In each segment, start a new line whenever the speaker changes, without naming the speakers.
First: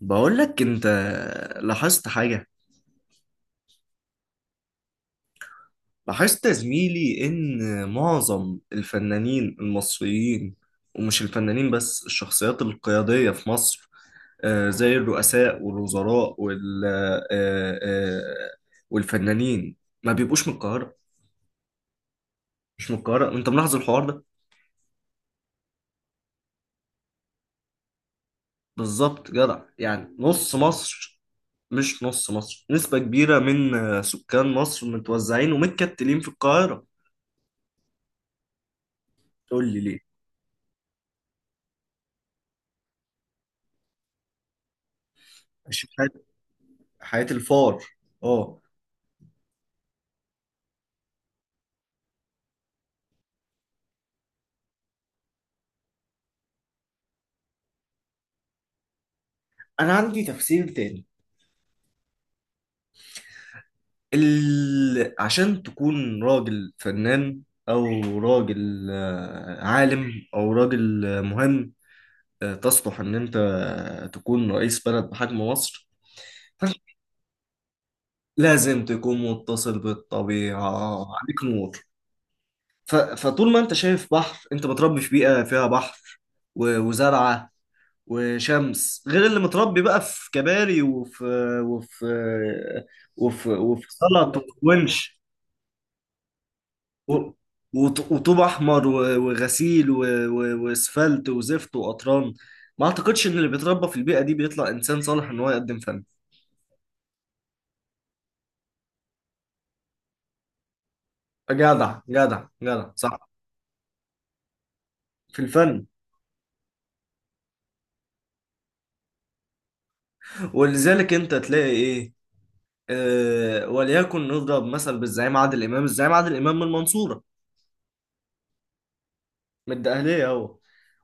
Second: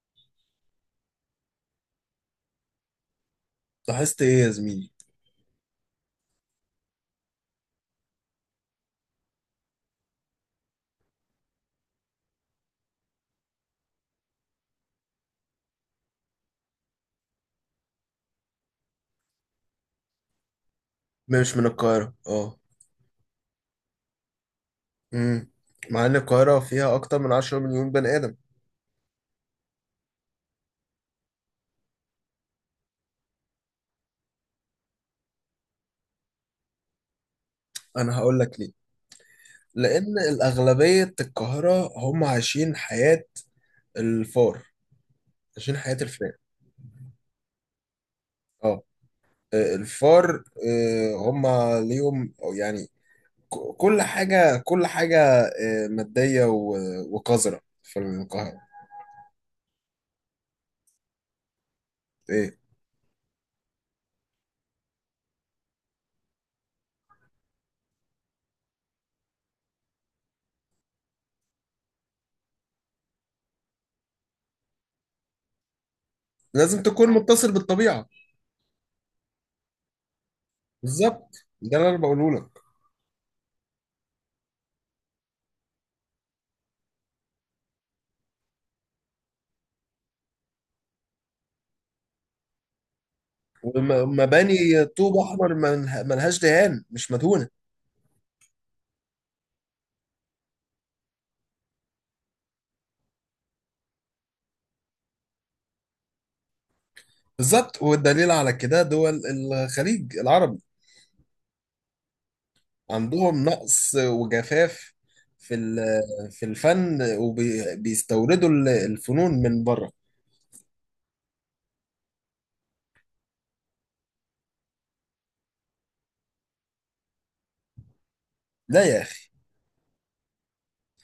بقول لك انت، لاحظت حاجة.
لاحظت ايه يا زميلي؟
لاحظت يا زميلي ان معظم الفنانين المصريين، ومش الفنانين بس، الشخصيات القيادية في مصر، زي الرؤساء والوزراء وال والفنانين، ما بيبقوش من القاهرة.
مش من القاهرة، اه.
مش من القاهرة، انت ملاحظ الحوار ده؟
امم. مع ان القاهرة فيها اكتر من 10 مليون بني ادم.
بالظبط جدع، يعني نص مصر. مش نص مصر، نسبة كبيرة من سكان مصر متوزعين ومتكتلين في القاهرة.
انا هقول لك ليه.
تقول لي
لان الاغلبية القاهرة هم عايشين حياة الفار. عايشين حياة
ليه.
الفئة.
حياة الفار، اه.
اه. الفار هم ليهم أو يعني كل حاجة كل حاجة مادية وقذرة في القاهرة.
انا عندي تفسير تاني.
ايه؟
عشان تكون راجل فنان، او راجل عالم، او راجل مهم، تصلح ان انت تكون رئيس بلد بحجم مصر، فأنت
لازم تكون متصل بالطبيعة.
لازم تكون متصل بالطبيعة. عليك
بالظبط، ده
نور.
اللي انا بقوله لك.
فطول ما انت شايف بحر، انت متربي في بيئة فيها بحر و وزرعة وشمس، غير اللي متربي بقى في كباري وفي وفي سلط وفي
ومباني طوب
ونش
احمر ملهاش دهان، مش
و-
مدهونه.
وطوب احمر وغسيل واسفلت وزفت وقطران. ما اعتقدش ان اللي بيتربى في البيئه دي بيطلع انسان صالح ان هو يقدم فن.
بالظبط، والدليل على كده دول الخليج العربي،
جدع جدع جدع، صح.
عندهم نقص وجفاف
في الفن.
في الفن، وبيستوردوا الفنون من بره.
ولذلك انت تلاقي ايه، آه وليكن نضرب مثل بالزعيم عادل امام. الزعيم عادل امام من المنصوره،
لا يا اخي.
من الدقهليه هو،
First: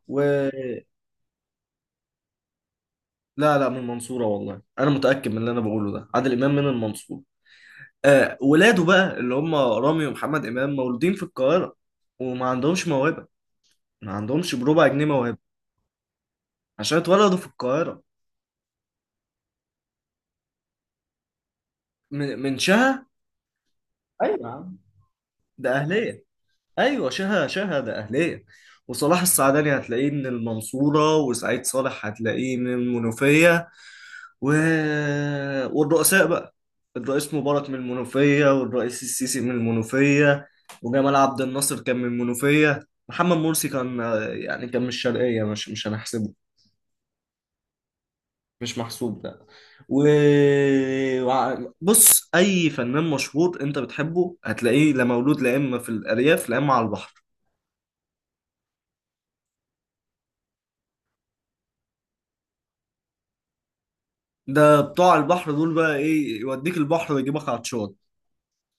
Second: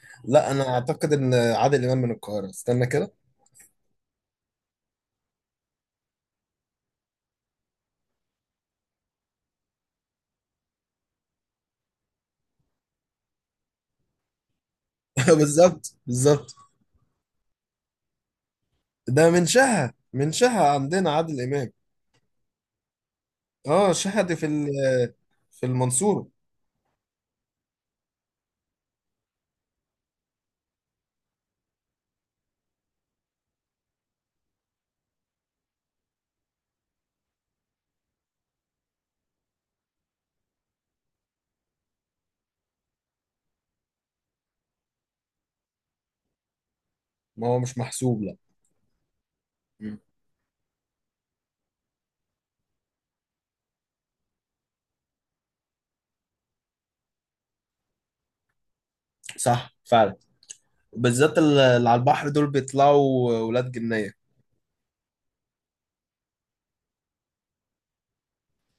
و...
لا، انا اعتقد ان عادل امام من القاهره. استنى كده.
لا لا من المنصورة، والله أنا متأكد من اللي أنا بقوله ده. عادل إمام من المنصورة. آه، ولاده بقى اللي هم رامي ومحمد إمام مولودين في القاهرة وما عندهمش موهبة. ما عندهمش بربع جنيه موهبة
بالظبط، بالظبط.
عشان اتولدوا في القاهرة.
ده من شها عندنا عادل امام.
من شها.
اه، شها دي
ايوه يا عم،
في
ده أهلية.
المنصوره.
أيوة شها، شها ده أهلية. وصلاح السعداني هتلاقيه من المنصورة، وسعيد صالح هتلاقيه من المنوفية و... والرؤساء بقى، الرئيس مبارك من المنوفية، والرئيس السيسي من المنوفية، وجمال عبد الناصر كان من المنوفية. محمد مرسي كان، يعني كان من الشرقية، مش هنحسبه.
ما هو مش محسوب، لا.
مش محسوب ده.
مم.
و بص، أي فنان مشهور أنت بتحبه هتلاقيه لا مولود لا إما في الأرياف لا إما على البحر.
صح فعلا. بالذات اللي على البحر دول بيطلعوا ولاد جنية.
ده بتوع البحر دول بقى، إيه يوديك البحر ويجيبك عطشان.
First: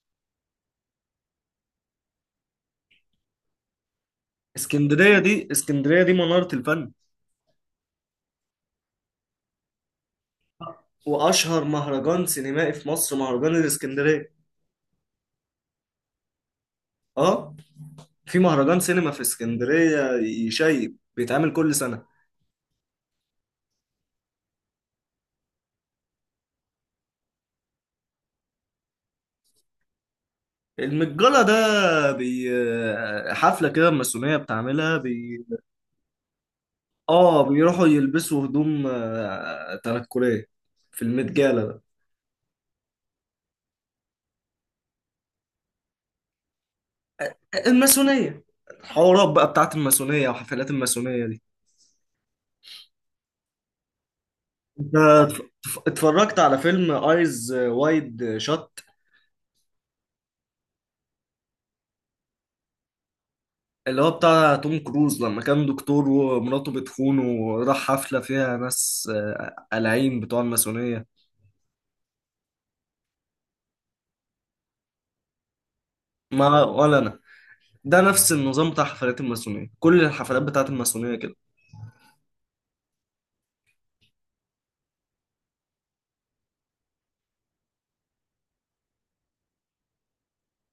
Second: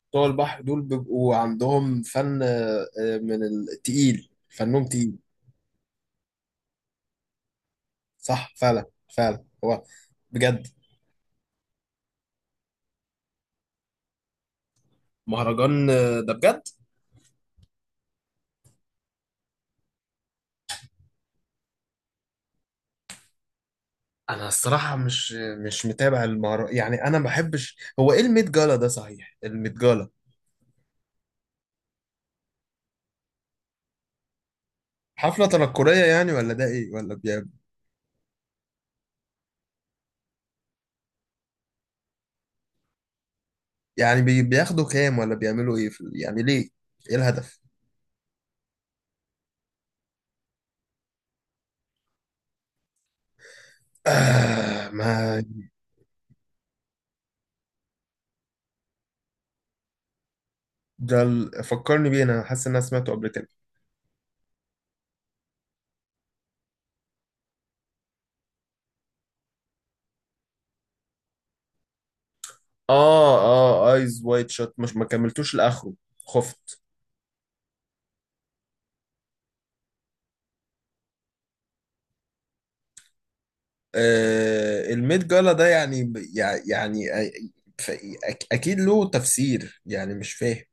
بتوع البحر دول بيبقوا عندهم فن من التقيل، فنهم
اسكندرية
تقيل.
دي، اسكندرية دي منارة الفن.
صح فعلا. فعلا، هو بجد.
واشهر مهرجان سينمائي في مصر مهرجان الاسكندريه.
مهرجان ده بجد.
اه، في مهرجان سينما في اسكندريه يشيب بيتعمل كل سنه.
انا الصراحة مش متابع المهرجان، يعني انا ما بحبش. هو ايه الميت جالا ده؟ صحيح، الميت جالا؟
المتجلة ده حفلة كده الماسونية بتعملها
حفلة تنكرية يعني، ولا ده ايه ولا
اه،
بي...
بيروحوا يلبسوا هدوم تنكرية في المتجلة ده.
يعني بياخدوا كام، ولا بيعملوا ايه يعني ليه؟ ايه الهدف؟
الماسونية، الحوارات بقى بتاعت الماسونية وحفلات الماسونية دي،
آه،
انت
ما.
اتفرجت على فيلم ايز وايد شات،
ده فكرني بيه، انا حاسس ان انا سمعته قبل كده.
اللي هو بتاع توم كروز، لما كان دكتور ومراته بتخونه وراح حفلة فيها ناس قلعين بتوع الماسونية؟
اه، اه، ايز وايت شوت مش ما كملتوش لاخره.
ما
خفت.
ولا أنا. ده نفس النظام بتاع حفلات الماسونية، كل الحفلات بتاعت الماسونية كده.
آه، الميد جالا ده يعني يعني ف- اكيد له تفسير، يعني مش فاهم.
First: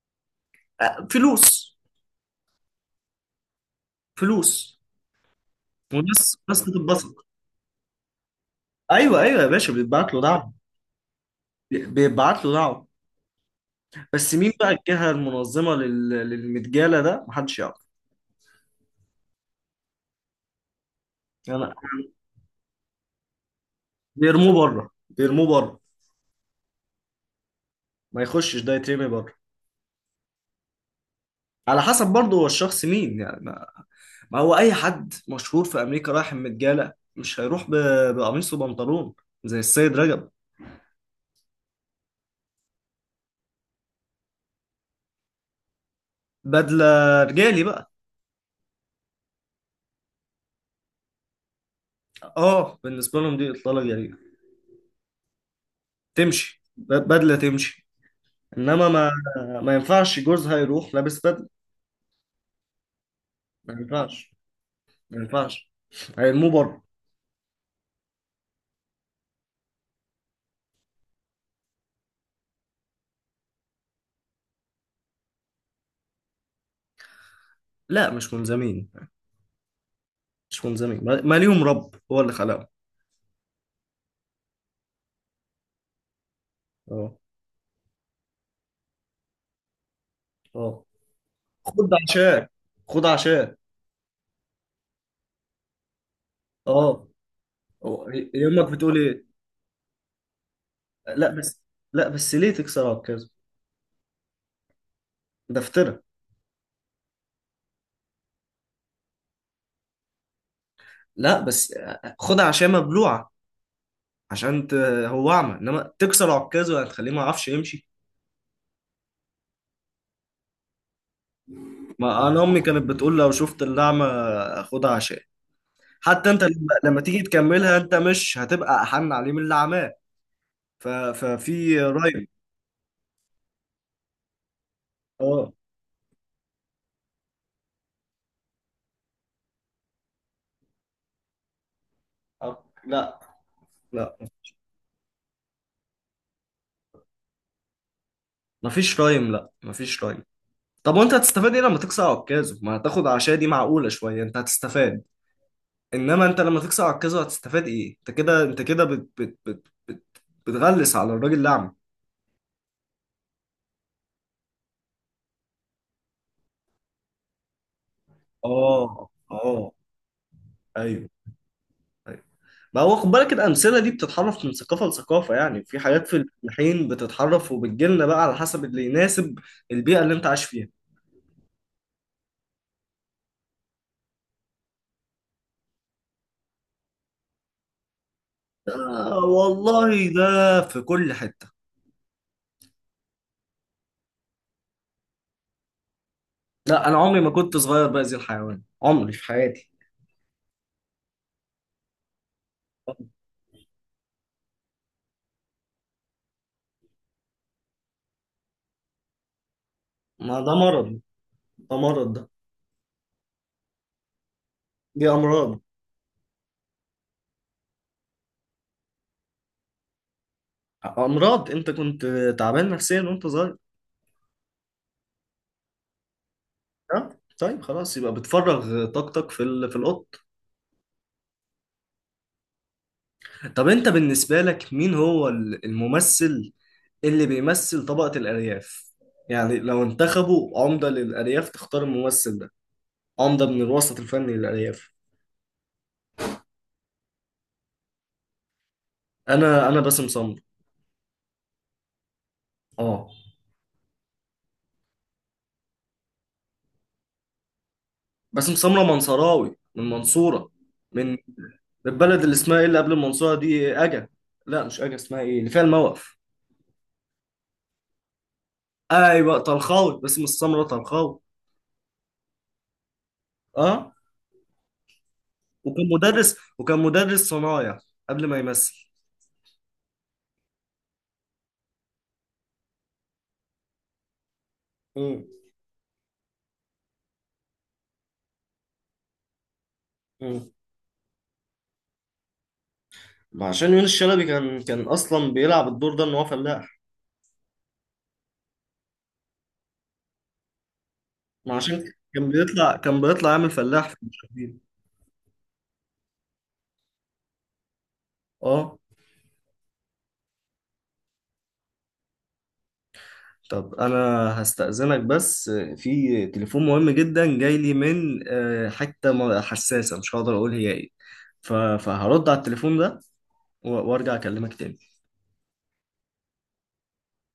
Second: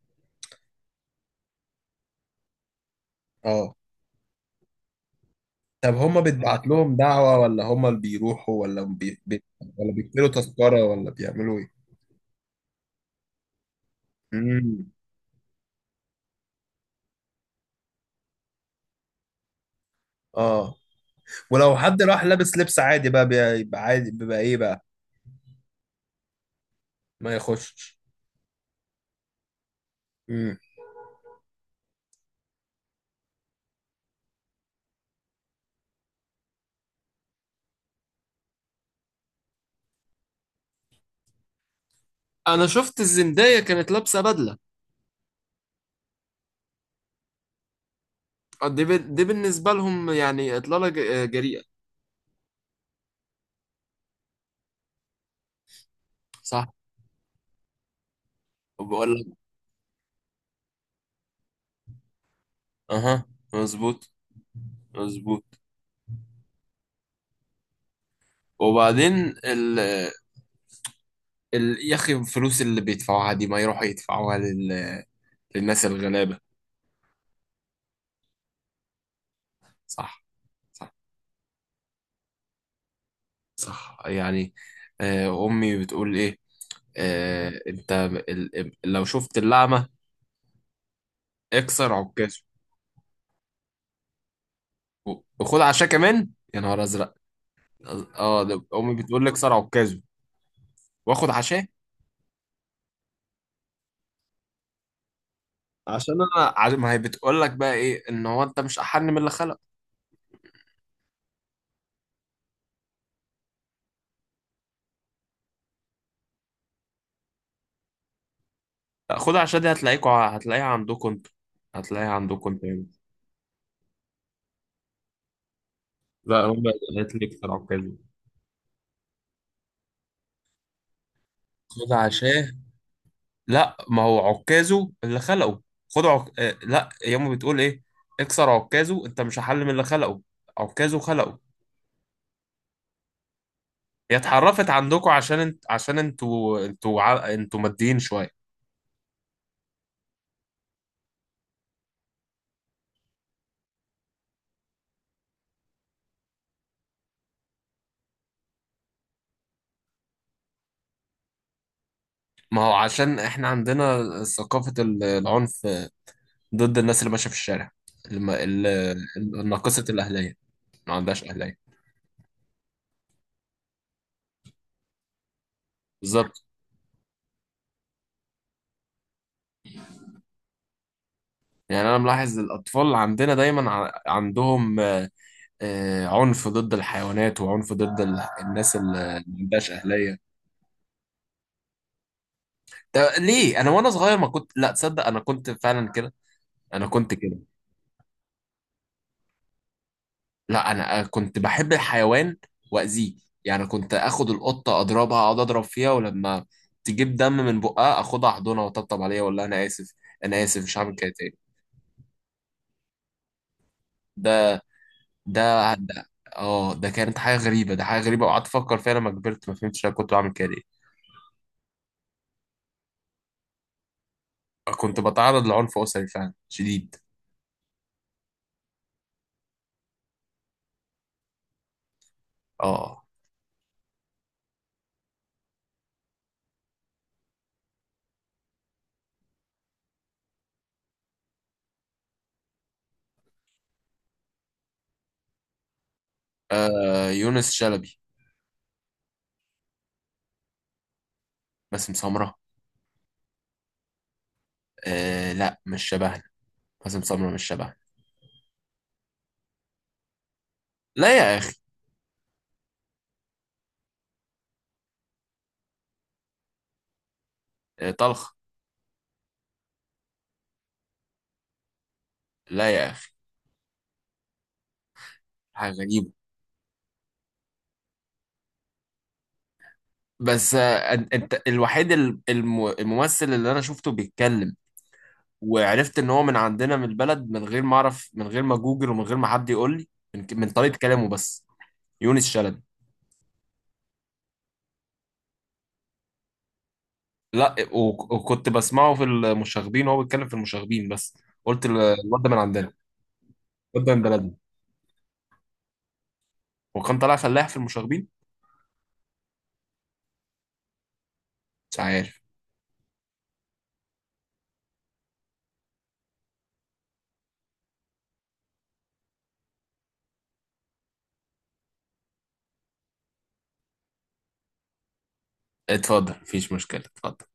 فلوس.
اه.
فلوس.
طب، هما
وناس
بيتبعت لهم
بتتبسط.
دعوة ولا هما اللي بيروحوا، ولا بي...
أيوه أيوه
بي...
يا باشا،
ولا
بيتبعت له
بيشتروا
دعوة.
تذكرة، ولا بيعملوا ايه؟
بيتبعت له دعوة. بس مين بقى
امم.
الجهة المنظمة للمتجالة ده محدش يعرف.
اه.
يعني
ولو حد راح لابس لبس عادي بقى بيبقى عادي، بيبقى
بيرموه
ايه بقى؟
بره، بيرموه بره.
ما يخشش.
ما يخشش، ده يترمي بره.
امم.
على حسب برضه هو الشخص مين يعني. ما هو اي حد مشهور في امريكا رايح متجالة مش هيروح بقميص وبنطلون زي السيد رجب.
انا شفت الزندايا كانت لابسه بدله.
بدلة رجالي بقى.
دي بالنسبه لهم يعني اطلاله جريئه.
اه بالنسبة لهم دي اطلالة جريئة. تمشي
صح.
بدلة تمشي. انما ما
وبقول لك.
ما ينفعش جوزها يروح لابس بدلة.
اها.
ما
مظبوط.
ينفعش. ما
مظبوط.
ينفعش. هيرموه بره.
وبعدين، ال ال يا اخي الفلوس اللي بيدفعوها دي ما يروحوا يدفعوها للناس الغلابة.
لا مش ملزمين.
صح.
مش
صح،
ملزمين. ما ليهم رب هو اللي خلقهم.
صح يعني. امي بتقول ايه؟
اه.
انت، لو شفت اللعمة،
اه. خد
اكسر عكازه،
عشاء. خد عشاء.
وخد عشاء كمان، يا نهار
اه.
ازرق. اه. ده
يمك
امي
بتقول
بتقول
ايه؟
لي اكسر عكازه،
لا
واخد
بس.
عشاء.
لا بس، ليه تكسر عكازه؟ ده فطرة.
عشان انا ما هي بتقول لك بقى ايه، ان هو انت مش احن من اللي خلق.
لا بس، خدها عشان مبلوعه. عشان ت... هو اعمى، انما تكسر عكازه هتخليه ما يعرفش يمشي.
خدها عشان دي هتلاقيها عندكم انتوا. هتلاقيها
ما انا
عندكم
امي
انتوا
كانت
يعني.
بتقول لو شفت الاعمى خدها عشان حتى انت
لا، هم
لما
اللي
تيجي
هتلاقيك في
تكملها
عكازو.
انت مش هتبقى احن عليه من اللي عماه. ففي
خدها
رايم؟
عشان. لا، ما هو عكازو اللي
اه.
خلقه. خد عك... آه، لا، ياما بتقول ايه؟ اكسر عكازو، انت مش هحل من اللي خلقه. عكازو خلقه.
لا.
هي
لا
اتحرفت عندكم، عشان عشان انتوا ماديين شويه.
مفيش رايم، لا مفيش رايم. طب وانت هتستفاد ايه لما تكسر عكازه؟ ما هتاخد عشاء دي معقوله شويه انت هتستفاد. انما انت لما تكسر عكازه هتستفاد ايه؟ انت كده، انت كده بتغلس على الراجل الاعمى.
ما هو عشان احنا عندنا ثقافه العنف، ضد الناس اللي ماشيه في الشارع، الم... ال... ال-
اه. اه.
الناقصه الاهليه، ما
ايوه.
عندهاش اهليه.
ايوه. ما هو خد بالك الامثله دي بتتحرف من ثقافه لثقافه. يعني في حاجات في
بالظبط.
الحين بتتحرف وبتجيلنا بقى على حسب اللي يناسب البيئه اللي انت عايش فيها.
يعني انا ملاحظ الاطفال عندنا دايما عندهم عنف ضد الحيوانات، وعنف ضد الناس اللي
آه
ما عندهاش
والله،
اهليه.
ده في كل حته.
ده ليه؟ انا وانا صغير ما كنت، لا تصدق، انا كنت فعلا كده. انا
لا، انا
كنت
عمري ما
كده.
كنت صغير باذي الحيوان عمري في حياتي.
لا، انا كنت بحب الحيوان واذيه. يعني كنت اخد القطه اضربها، اقعد اضرب فيها، ولما تجيب دم من بقها اخدها احضنها واطبطب عليها واقول لها انا اسف،
ما
انا
ده
اسف مش
مرض،
هعمل كده تاني.
ده مرض ده،
ده
دي امراض.
ده ده اه، ده كانت حاجه غريبه، ده حاجه غريبه، وقعدت افكر فيها لما كبرت، ما فهمتش انا كنت بعمل كده ليه.
امراض. انت كنت تعبان نفسيا وانت صغير.
كنت بتعرض لعنف أسري فعلا شديد.
اه. طيب خلاص، يبقى بتفرغ طاقتك في القط.
اه.
طب انت بالنسبة لك مين هو الممثل اللي بيمثل طبقة الأرياف؟ يعني لو انتخبوا عمدة للأرياف تختار الممثل ده عمدة من الوسط الفني للأرياف.
يونس شلبي.
أنا باسم سمرة.
باسم سمرة؟
آه.
آه، لا، مش شبهنا. باسم سمرة مش شبهنا.
باسم سمرة منصراوي من المنصورة. من
لا يا أخي.
البلد اللي اسمها إيه اللي قبل المنصورة دي، أجا. لا مش أجا، اسمها إيه اللي فيها الموقف.
آه، طلخ.
أيوة طلخاوي، باسم السمرة طلخاوي.
لا يا أخي.
آه.
حاجة
وكان
غريبة.
مدرس وكان مدرس صنايع قبل ما يمثل.
بس، أنت الوحيد الممثل اللي أنا شفته بيتكلم
مم.
وعرفت إن هو من عندنا من البلد، من غير ما أعرف، من غير ما جوجل، ومن غير ما حد يقول لي، من
مم.
طريقة كلامه بس. يونس شلبي.
ما عشان يونس شلبي كان اصلا بيلعب الدور ده ان هو فلاح.
لا، وكنت بسمعه في المشاغبين وهو بيتكلم في المشاغبين بس.
ما
قلت
عشان
الواد
كان
ده من عندنا،
بيطلع كان بيطلع يعمل
الواد
فلاح
ده
في
من بلدنا،
المشاهدين.
وكان طالع فلاح في المشاغبين.
اه.
مش عارف.
طب انا هستأذنك بس، في تليفون مهم جدا جاي لي من حته حساسه مش هقدر اقول هي ايه. فهرد على التليفون ده وارجع اكلمك تاني.
اتفضل، مفيش مشكلة، اتفضل.